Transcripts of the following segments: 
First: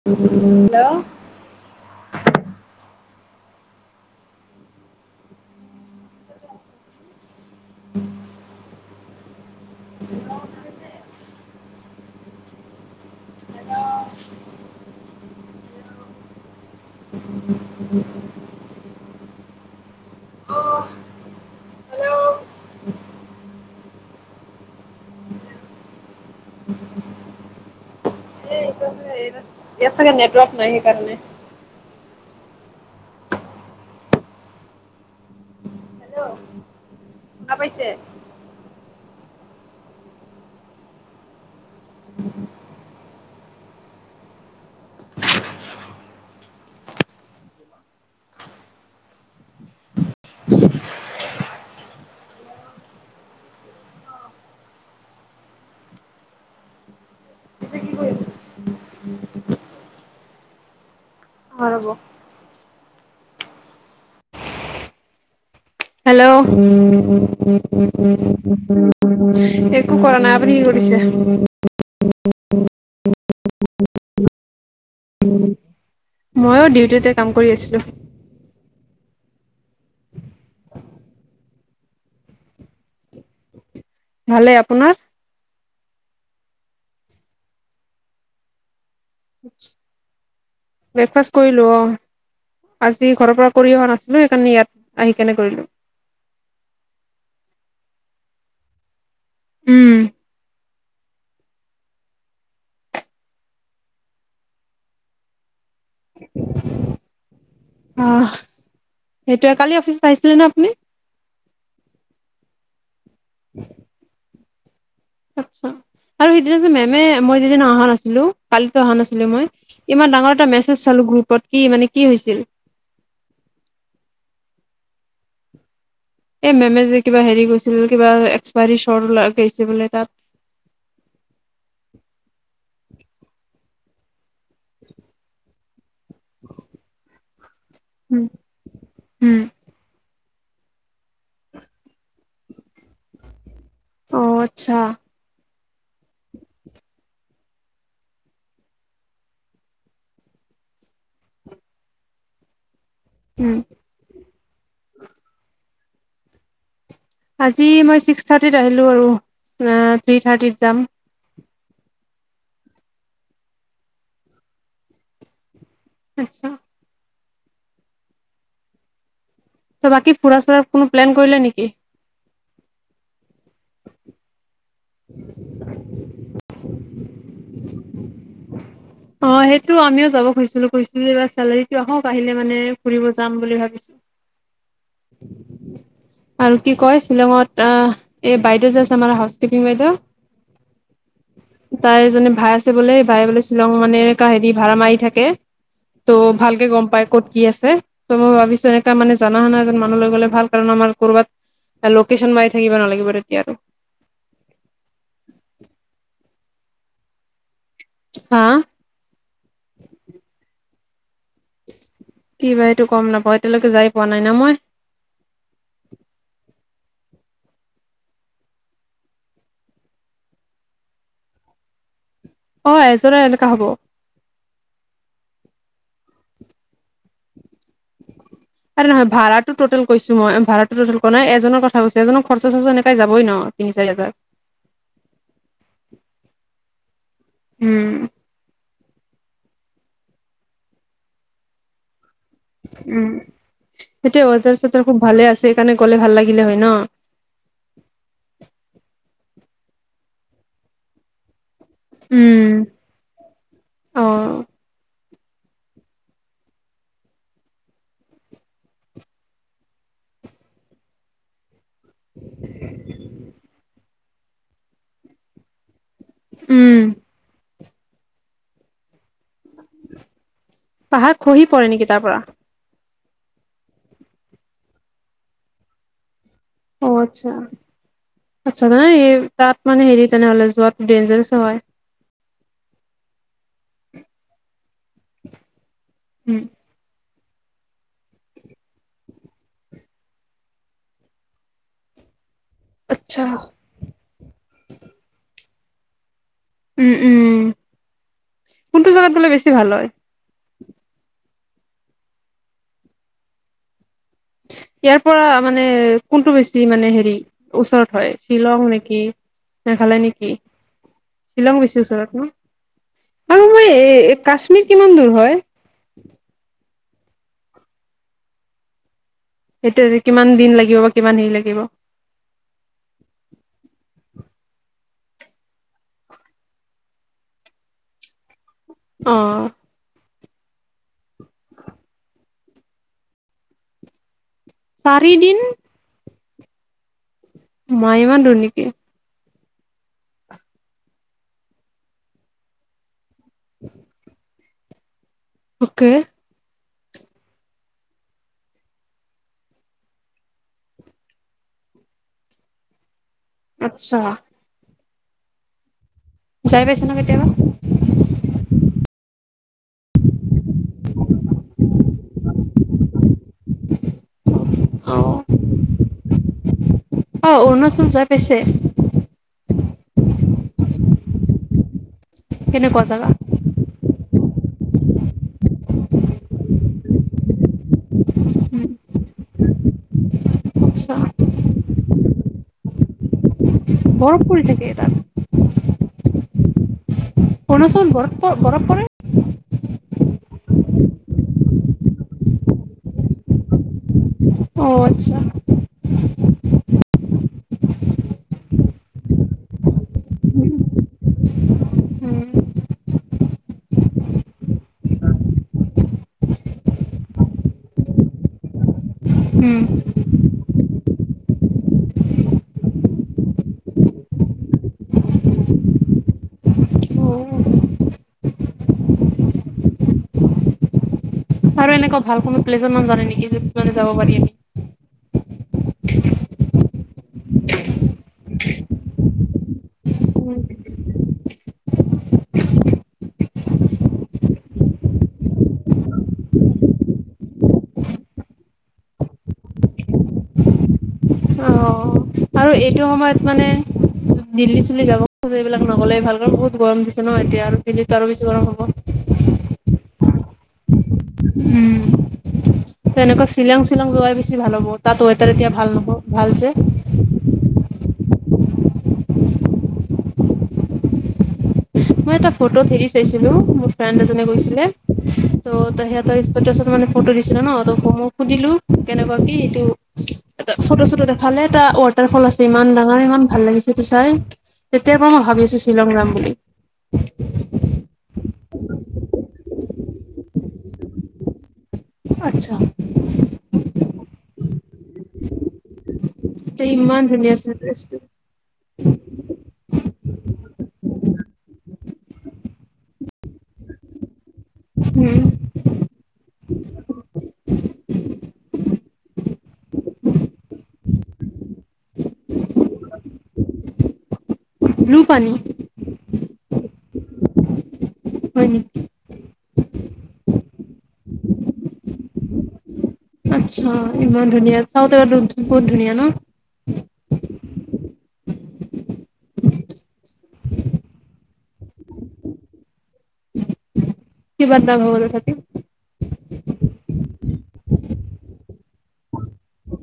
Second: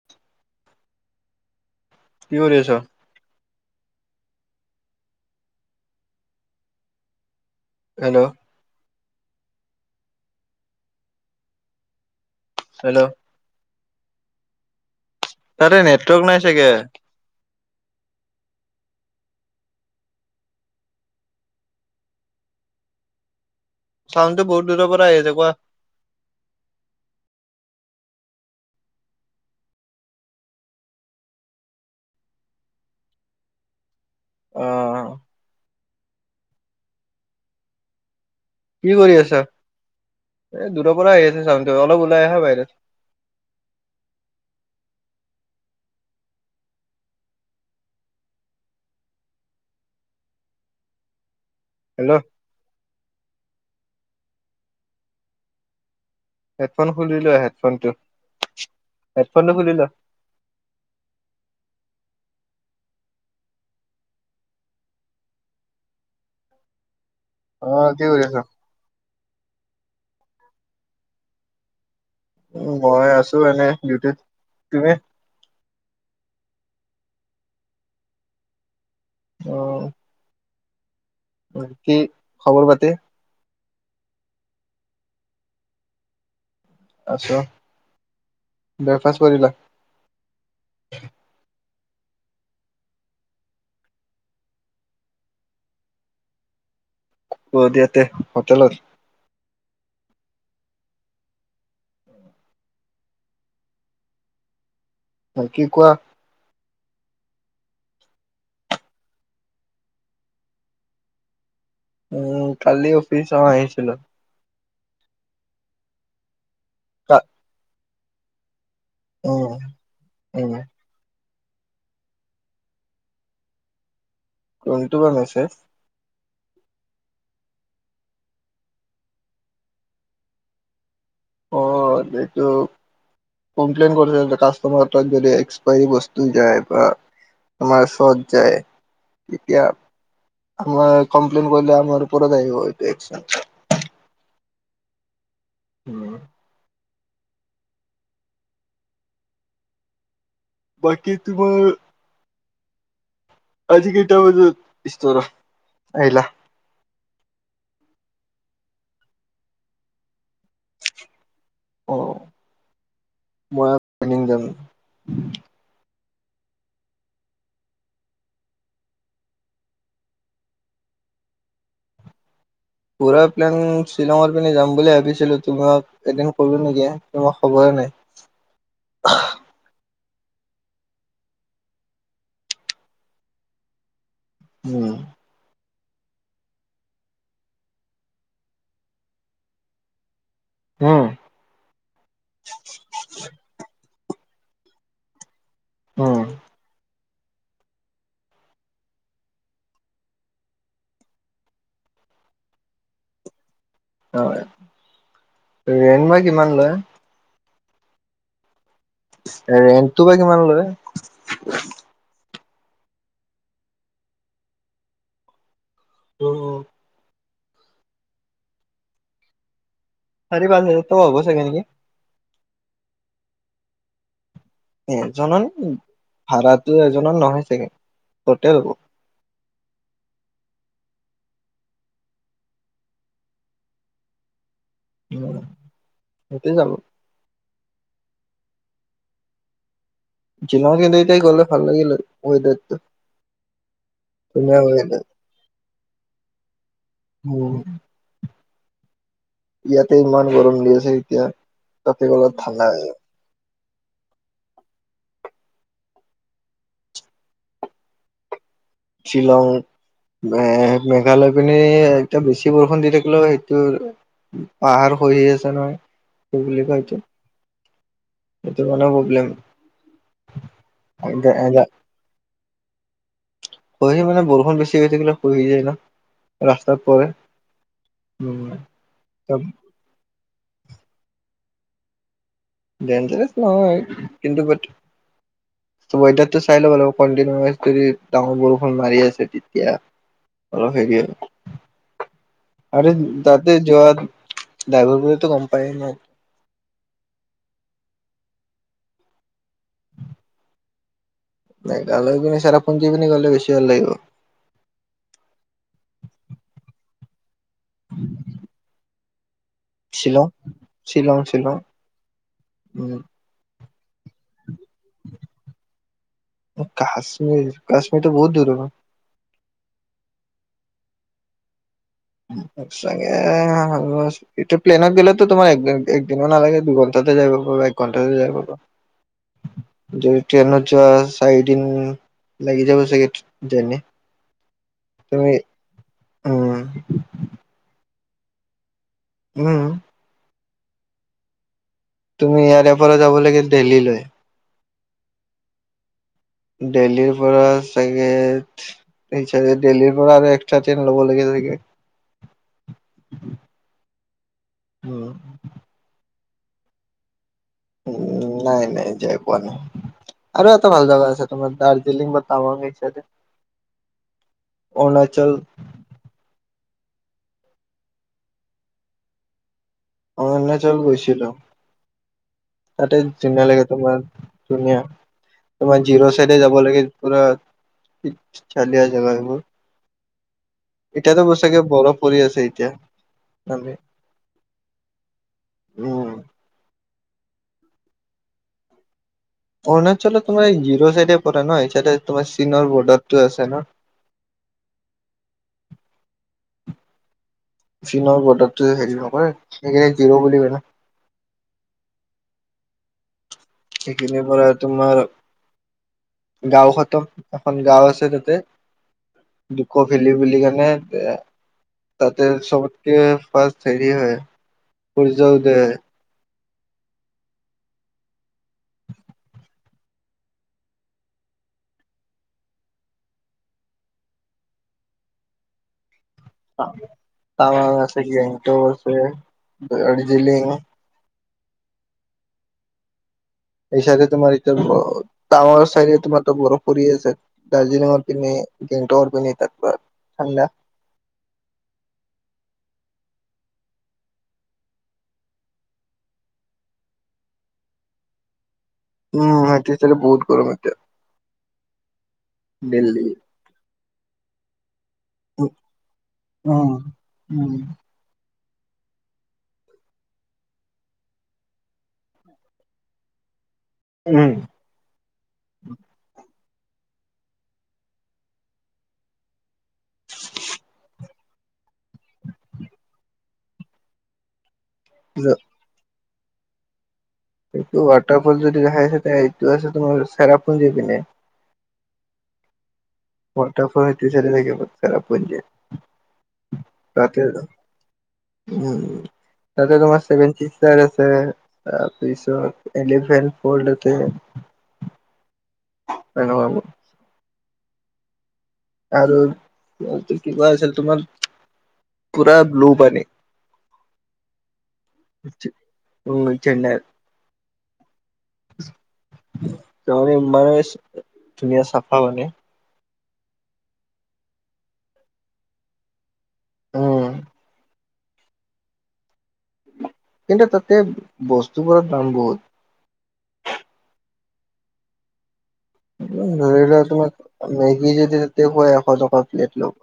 [unintelligible] কি কৰি আছ? হেল্ল', [inaudible] হেল্ল', - তাতে নেটৱৰ্ক নাই চাগে। ইয়াত চাউডত বহুত দূৰ পৰা আহিছে। কোৱা? [unintelligible] ইয়াত চাগে নেটৱৰ্ক নাই সেই কাৰণে। অ। হেল্ল। শুনা পাইছে? কি কৰি আছা? এ দূৰৰ পৰা আহি আছে চাউনটো, অলপ ওলাই আহা বাহিৰত। হেল্ল। হেডফোন খুলিলোৱা হেডফোনটো, হেডফোনটো খুলি লোৱা। অ ৰব। হেল্ল' অ কি কৰি আছা? [unintelligible] একো কৰা নাই। আপুনি কি কৰিছে? উ, মই আছো এনে ডিউটিত। তুমি? ময়ো ডিউটিতে কাম কৰি আছিলো। অ। কি খবৰ পাতি? ভালে। আপোনাৰ? আছো। ব্ৰেকফাষ্ট কৰিলা? ব্ৰেকফাষ্ট কৰিলো অ। আজি ঘৰৰ পৰা কৰি অহা নাছিলো, সেইকাৰণে ইয়াত আহি কেনে কৰিলো। ক'ত ইয়াতে হোটেলত? উম। বাকী কি কোৱা? [inaudible] অ সেইটোৱে, কালি অফিচত আহিছিলে ন আপুনি? উম কালি অফিচ অ আহিছিলো। আৰু সেইদিনা যে মেমে, কা মই যিদিনা অহা নাছিলো কালিটো অহা নাছিলো মই। উম ইমান ডাঙৰ এটা উম মেছেজ চালো গ্ৰুপত, কি মানে? কি হৈছিল? কোনটো বা মেছেজ? এই মেমে যে কিবা হেৰি গৈছিল, কিবা এক্সপায়ৰী শ্বট গৈছিল বোলে তাত। অ এইটো কমপ্লেইন কৰিছে কাষ্টমাৰ ত যদি এক্সপাইৰী বস্তু যায় বা তোমাৰ শ্বত উম, যায় উম। তেতিয়া আমাৰ কমপ্লেইন কৰিলে আমাৰওপৰত আহিবটো এতিয়া একন। অ আচ্ছা। উম। বাকী তোমাৰ উম। আজিকেইটা বজাত ইষ্টৰ আহিল? আজি মই ছিক্স থাৰ্টিত আহিলো আৰু থ্ৰী থাৰ্টিত যাম। অ মই- জামো। আচ্ছা। ত বাকী ফুৰা-চুৰাৰ কোনো প্লেন কৰিলে নেকি? পুৰা প্লান শ্বিলঙৰ পিনে যাম বুলি ভাবিছিলো। তোমাক এদিন কোলো নেকি এ তোমাক খবৰে নাই। অ সেইটো আমিও যাব খুজিছিলো। কছিলো এই চেলাৰীটো আহক, আহিলে মানে ফুৰিব যাম বুলি ভাবি উম। আৰু কি কয় শ্বিলঙত, অ এই বাইদেউ যে আছে আমাৰ হাউচ টিপিং বাইদ অ। তাই এজনে ভাই আছে বোলে ভাই বোলে শ্বিলং মানে কাহিনী ভাৰা মাৰি থাকে ত' উম, ভালকে গম পাই ক'ত কি আছে ত মই ভাবিছো এনেকা মানে জনা শুনা এজন মানুহলৈ গ'লে ভাল কাৰণ আমাৰ কৰ'বাত লোকেশচন মাৰি থাকিব নালাগিব তেতিয়া আৰু হয় ৰেন মই কিমান লয় হা ৰেন্টটো বা কিমান লয় কি বা এইটো গম নাপাও এতিয়ালৈকে যাই পোৱা নাই না মই অ চাৰি পাছ হাজাৰটো হব চাগে অ এজনৰ এনেকা হব এজনৰ ভাড়া এজনৰ নহয় চাগে টেল আ নহ ভাড়াটো টটেল কৈছো মই ভাড়াটো টটেল কৰা নাই এজনৰ কথা কৈছো এজননৰ খৰচ চচা এনেকৈ যাবই ন তিনি চাৰি হাজাৰ উ সেইটোৱৈ যাব উম জিলাৰ কে তাই গ'লে ভাল লাগিল হয় ৱেডাৰটো উম সেইটো ধুনীয়া অাৰ চাৰ খুব ৱেডাৰ ভালে আছে সেইকাৰণে গ'লে ভাল লাগিলে হয় ন উ ইয়াতে ইমান গৰম দি আছে এতিয়া তাতে অলপ উম ঠাণ্ডা হৈ যাব অ শ্বিলং এ মেঘালয় পিনে এয়া বেছি বৰষুণ দি থাকিলেও সেইটো পাহাৰ খহি আছে নহয় সেই বুলি উম। কয় এইটো এইটো কো পাহাৰ খহি পৰে প্ৰব্লেম নেকি তাৰ পৰা হৈ হৈছে মানে বৰষুণ বেছি হৈ থাকিলে হৈ হৈ যায় ন ৰাস্তাত অ পৰে আচ্ছা উম আচ্ছা ন তাত মানে হেৰি তেনেহলে যোৱাত ডনজাৰেচ হয় ডনজাৰেছ নহয় কিন্তু এাতো উম। চাই ল ল কণ্টিনোআছ যদি ডাঙৰ বৰষুণ মাৰি আছে তেতিয়া অলপ হেৰি হয় আৰু আচ্ছা তাতে যোৱাৰ ড্ৰাইভৰ বিলাকে তো গম পায় ন ওম, ওম, কোনটো জেগাত গ'লে বেছি ভাল হয়? মেঘালয় [inaudible] চেৰাপুঞ্জীৰ পিনে গলে বেছি ভাল লাগিব। ইয়াৰ পৰা মানে কোনটো বেছি মানে হেৰি, ওচৰত হয় শ্বিলং নেকি। মেঘালয় শ্বিলং নেকি? শ্বিলং বেছি ওচৰত ন? উম। আৰু মই এই কাশ্মীৰ কিমান দূৰ হয়? কাশ্মীৰ কাশ্মীৰটো বহুত দূৰ হ'ব। সেইটোৱে কিমান দিন লাগিব বা কিমান হেৰি লাগিব। চাগে। [inaudible] এইটো প্লেনত গলে তো তোমাৰ একদিনো নালাগে দুঘণ্টাতে যাব পাৰি বা এক ঘণ্টাতে যাব পাৰি। অ, যদি ট্ৰেইনত যোৱা চাৰি দিন লাগিব চাগে, কিজানি। চাৰি দিন, উম। মা ইমান দূৰ নেকি? হুম। তুমি ইয়াৰে পৰা যাব লাগে দেল্লীলৈ, অ'কে। দেল্লীৰ পৰা চাগে [inaudible] দেল্লীৰ পৰা আৰু এক্সট্ৰা ট্ৰেইন ল'ব লাগে চাগে। আচ্ছা। উম, যায় পাইছা নেকেতিয়াবা? [unintelligible] নাই, নাই এতিয়া কোৱা। আৰু এটা ভাল জাগা আছে তোমাৰ দাৰ্জিলিং বা টাৱাং সেই চাইডে অ' অৰুণাচল অ, অৰুণাচল যাই পাইছে? অৰুণাচল গৈছিলোঁ, কেনেকুৱা তাতে জাগা? ধুনীয়া লাগে তোমাৰ ধুনীয়া। তোমাৰ জিৰ' চাইডে যাব লাগে পুৰা চালীয়া জেগা এইবোৰ। আচ্ছা এতিয়াতো চাগে বৰফ পৰি আছে এতিয়া [unintelligible] বৰফ পৰি থাকে তাত। উম। [inaudible] বৰফ বৰফ পৰে। অৰুণাচলত তোমাৰ জিৰ' চাইডে পৰে ন এই চাইডে তোমাৰ চীনৰ বৰ্ডাৰটো আছে ন! অ', আচ্ছা। [inaudible] চিনৰ বডাৰ হেৰি নকৰে স জিৰো বুলি ক ন। উম সেইখিনৰ পৰা তোমাৰ গাঁওখনত এখন গাঁও আছে তাতে, উম ইক' ভেলী বুলি কণে এ তাতে চবতকে ফাৰ্ষ্ট হেৰি হয়, সূৰ্য্য উদয় হয়। অ আৰু এনেকুৱা ভাল কোনো প্লেছৰ নাম জানে নেকি, য'ত মানে যাব পাৰি [unintelligible] তামাং আছে, গেংটক আছে, উম দাৰ্জিলিং সেইচাইডে তোমাৰ এতিয়া টাৱাৰ চাইডে তোমাৰতো বৰফ পৰি আছে। দাৰ্জিলিঙৰ পিনে গেংটকৰ পিনে [unintelligible] ঠাণ্ডা। অ'। আৰু এইটো সময়ত মানে, দিল্লী চিলি যাব এইবিলাক নগ'লে ভাল কাৰণ বহুত গৰম দিছে ন, এতিয়া আৰু দিল্লীত আৰু বেছি গৰম হ'ব। উম, এতিয়া চাগে বহুত গৰম হয়। উম, দিল্লী তেনেকুৱা শ্বিলং, শ্বিলং যোৱাই বেছি ভাল হ'ব তাত ৱেডাৰ উ এতিয়া ভাল নহ ভাল যে উম মই এটা ফটো হেৰি চাইছিলো মোৰ ফ্ৰেণ্ড এজনে উম গৈছিলে ত সিহঁতৰ ইচতেতাচত মানে ফটো দিছিলে ন ত মই সুধিলো কেনেকুৱা কি এইটো এটা ফটো চটো দেখালে এটা ৱাটাৰ ফল আছে ইমান ডাঙৰ ইমান ভাল লাগিছে তোৰ চাই তেতিয়াৰ পৰা মই ভাবি আছো শ্বিলং যাম বুলি সেইটো ওৱাতাৰ ফ যদি দেখাই আছে তেয়া এইটো আছে তোমাৰ চেৰাপুঞ্জি পিনে আচ্ছা ওৱাতাৰফল হেতো চাইদত থাকিব চেৰাপুঞ্জিত তে ইমান ততে ধুনীয়া আছিল প্লেচটো উম তাতে তোমাৰ চেভেন চিচতাৰ আছে তাৰপিছত এলিভেন ফল্ড আছে উম অ আৰুটো কি কোৱা আছিল তোমাৰ পুৰা ব্লু পানী ব্লু পানী উম চেন্নাইত হয়নি ত মানে ধুনীয়া চাফা মানে আচ্ছা ইমান ধুনীয়া চাওতেতো বহুত ধুনীয়া ন উম কিন্তু তাতে বস্তুবোৰৰ দাম বহুত কি বন্ধা হত আা ধৰি লোৱা তোমাক মেগী যদি তেতেখুৱ এশ টকা প্লেট ল'ব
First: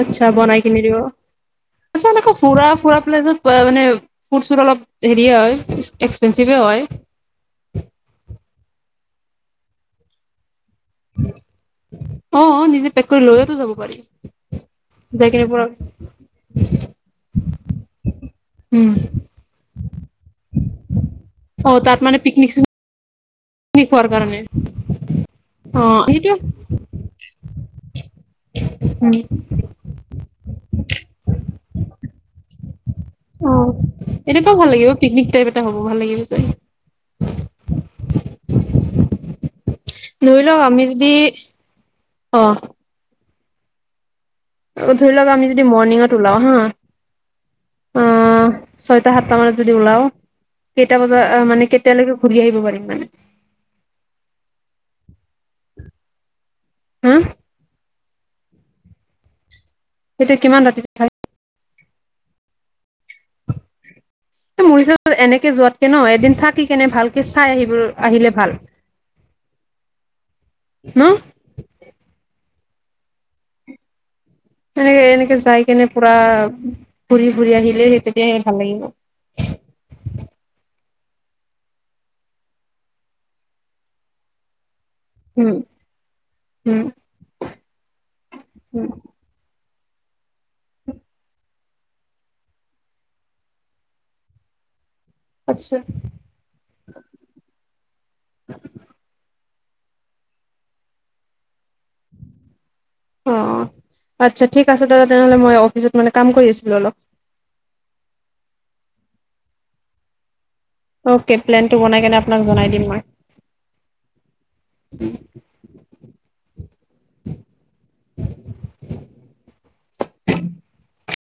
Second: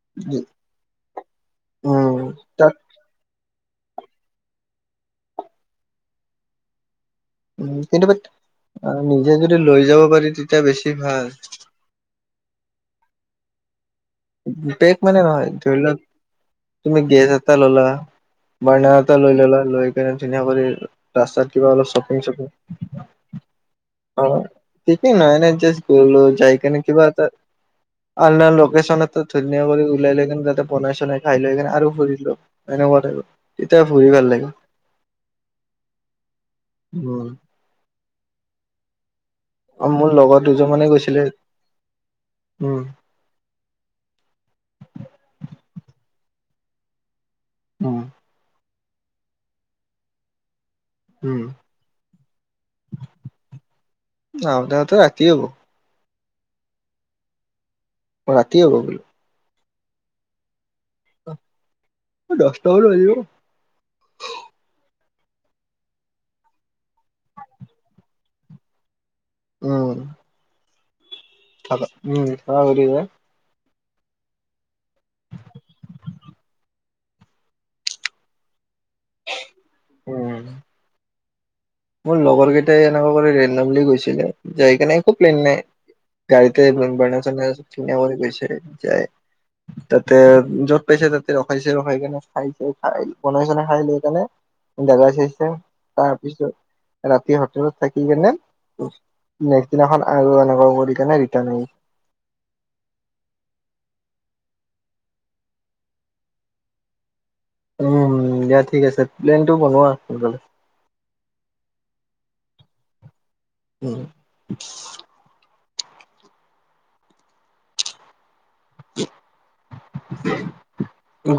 আত্ছা বনাই কিনি দিব তাৰছত উম আকৌ ফুৰা তাত ফুৰা পেলাই যত মানে ফুড চুড অলপ হেৰিয়ে হয় এক্সপেঞ্চিভে হয় উ কিন্তুা নিজে যদি লৈ যাব পাৰি তেতিয়া বেছি ভাল অ নিজে পেক কৰি লজ তো যাব পাৰি বি বেক মানে যাই কিনে নহয় পুৰা ধৰি লওক তুমি গেছ এটা ললা উম। বাৰণাৰ এটা লৈ ললা লৈ কেনে ধুনীয়া কৰি ৰাস্তাত অ কিবা অলপ তাত মানে শ্বপিং চপিং পিকনিক চিকনিক খোৱাৰ অ কাৰণে ঠিকেই নয়নেজ অ স্ গুল সেইটোৱে যাইক নে কিবা আ আল লোকেশচনত উম, ধুনীয়া কৰি ওলাই লৈ কিনে তাতে বনাই চনাই খাই লৈকনে আৰু ফুৰিলো এনেকুৱা াইো অ এনেকুৱাও ভাল লাগিব পিকনিক টাইপ এটা হ'ব ভাল লাগিব চাই উম অ মোৰ ধৰি লগত লওক দুজন আমি মানে যদি গৈছিলে অ', উম ধৰি লওক আমি যদি মৰ্ণিঙত ওলাও হা উম আহ ছয়টা সাতটা মানত যদি ওলাও কেইটা বজাত উম মানে কেতিয়ালৈকে ঘূৰি আহিব পাৰিম মানে ন আপোনতো ৰাতি হব হা অ ৰাতিয় হ' বো সেইটো কিমান অতি থ দস্তও ল যিব মৰিচা এনেকে যোৱাতকে ন এদিন থাকি কেনে ভালকে চাই আহিব আহিলে ভাল অ হা উম হ বৰিদ এনেকে এনেকে যাই কেনে পুৰা ঘুৰি ফুৰি আহিলে সেই তেতিয় স ভাল লাগিব উম মোৰ লগৰ কেইটাই এনেকুৱা কৰি লৰেনডামলে গৈছিলে যায়কেনে একো প্লেন উম, নাই গা়ীতে ব উম, চ কিিনৱ গৈছে উম, যায় [unintelligible] তাতে জত পাইছে তাতে ৰখাইছে ৰখাই কেনে খাইছে খাই বনাই চনাই খাই লৈ পিনে জেগা চাইছে আচ্ছা। তাৰপিছত ৰাতি হোটেলত থাকি কেনে নেক্স দিনাখন আৰু এনেকুৱা কৰি কেনে ৰিটাৰন আহি অ আচ্ছা ঠিক আছে দাদা তেনেহ'লে মই অফিচত মানে কাম কৰি আছিলো অলপ উমম দিয়া ঠিক আছে প্লেন টো বনোৱা সোনকালে অকে প্লেনটো বনাই কেনে আপোনাক জনাই দিম মই উম উম [unintelligible]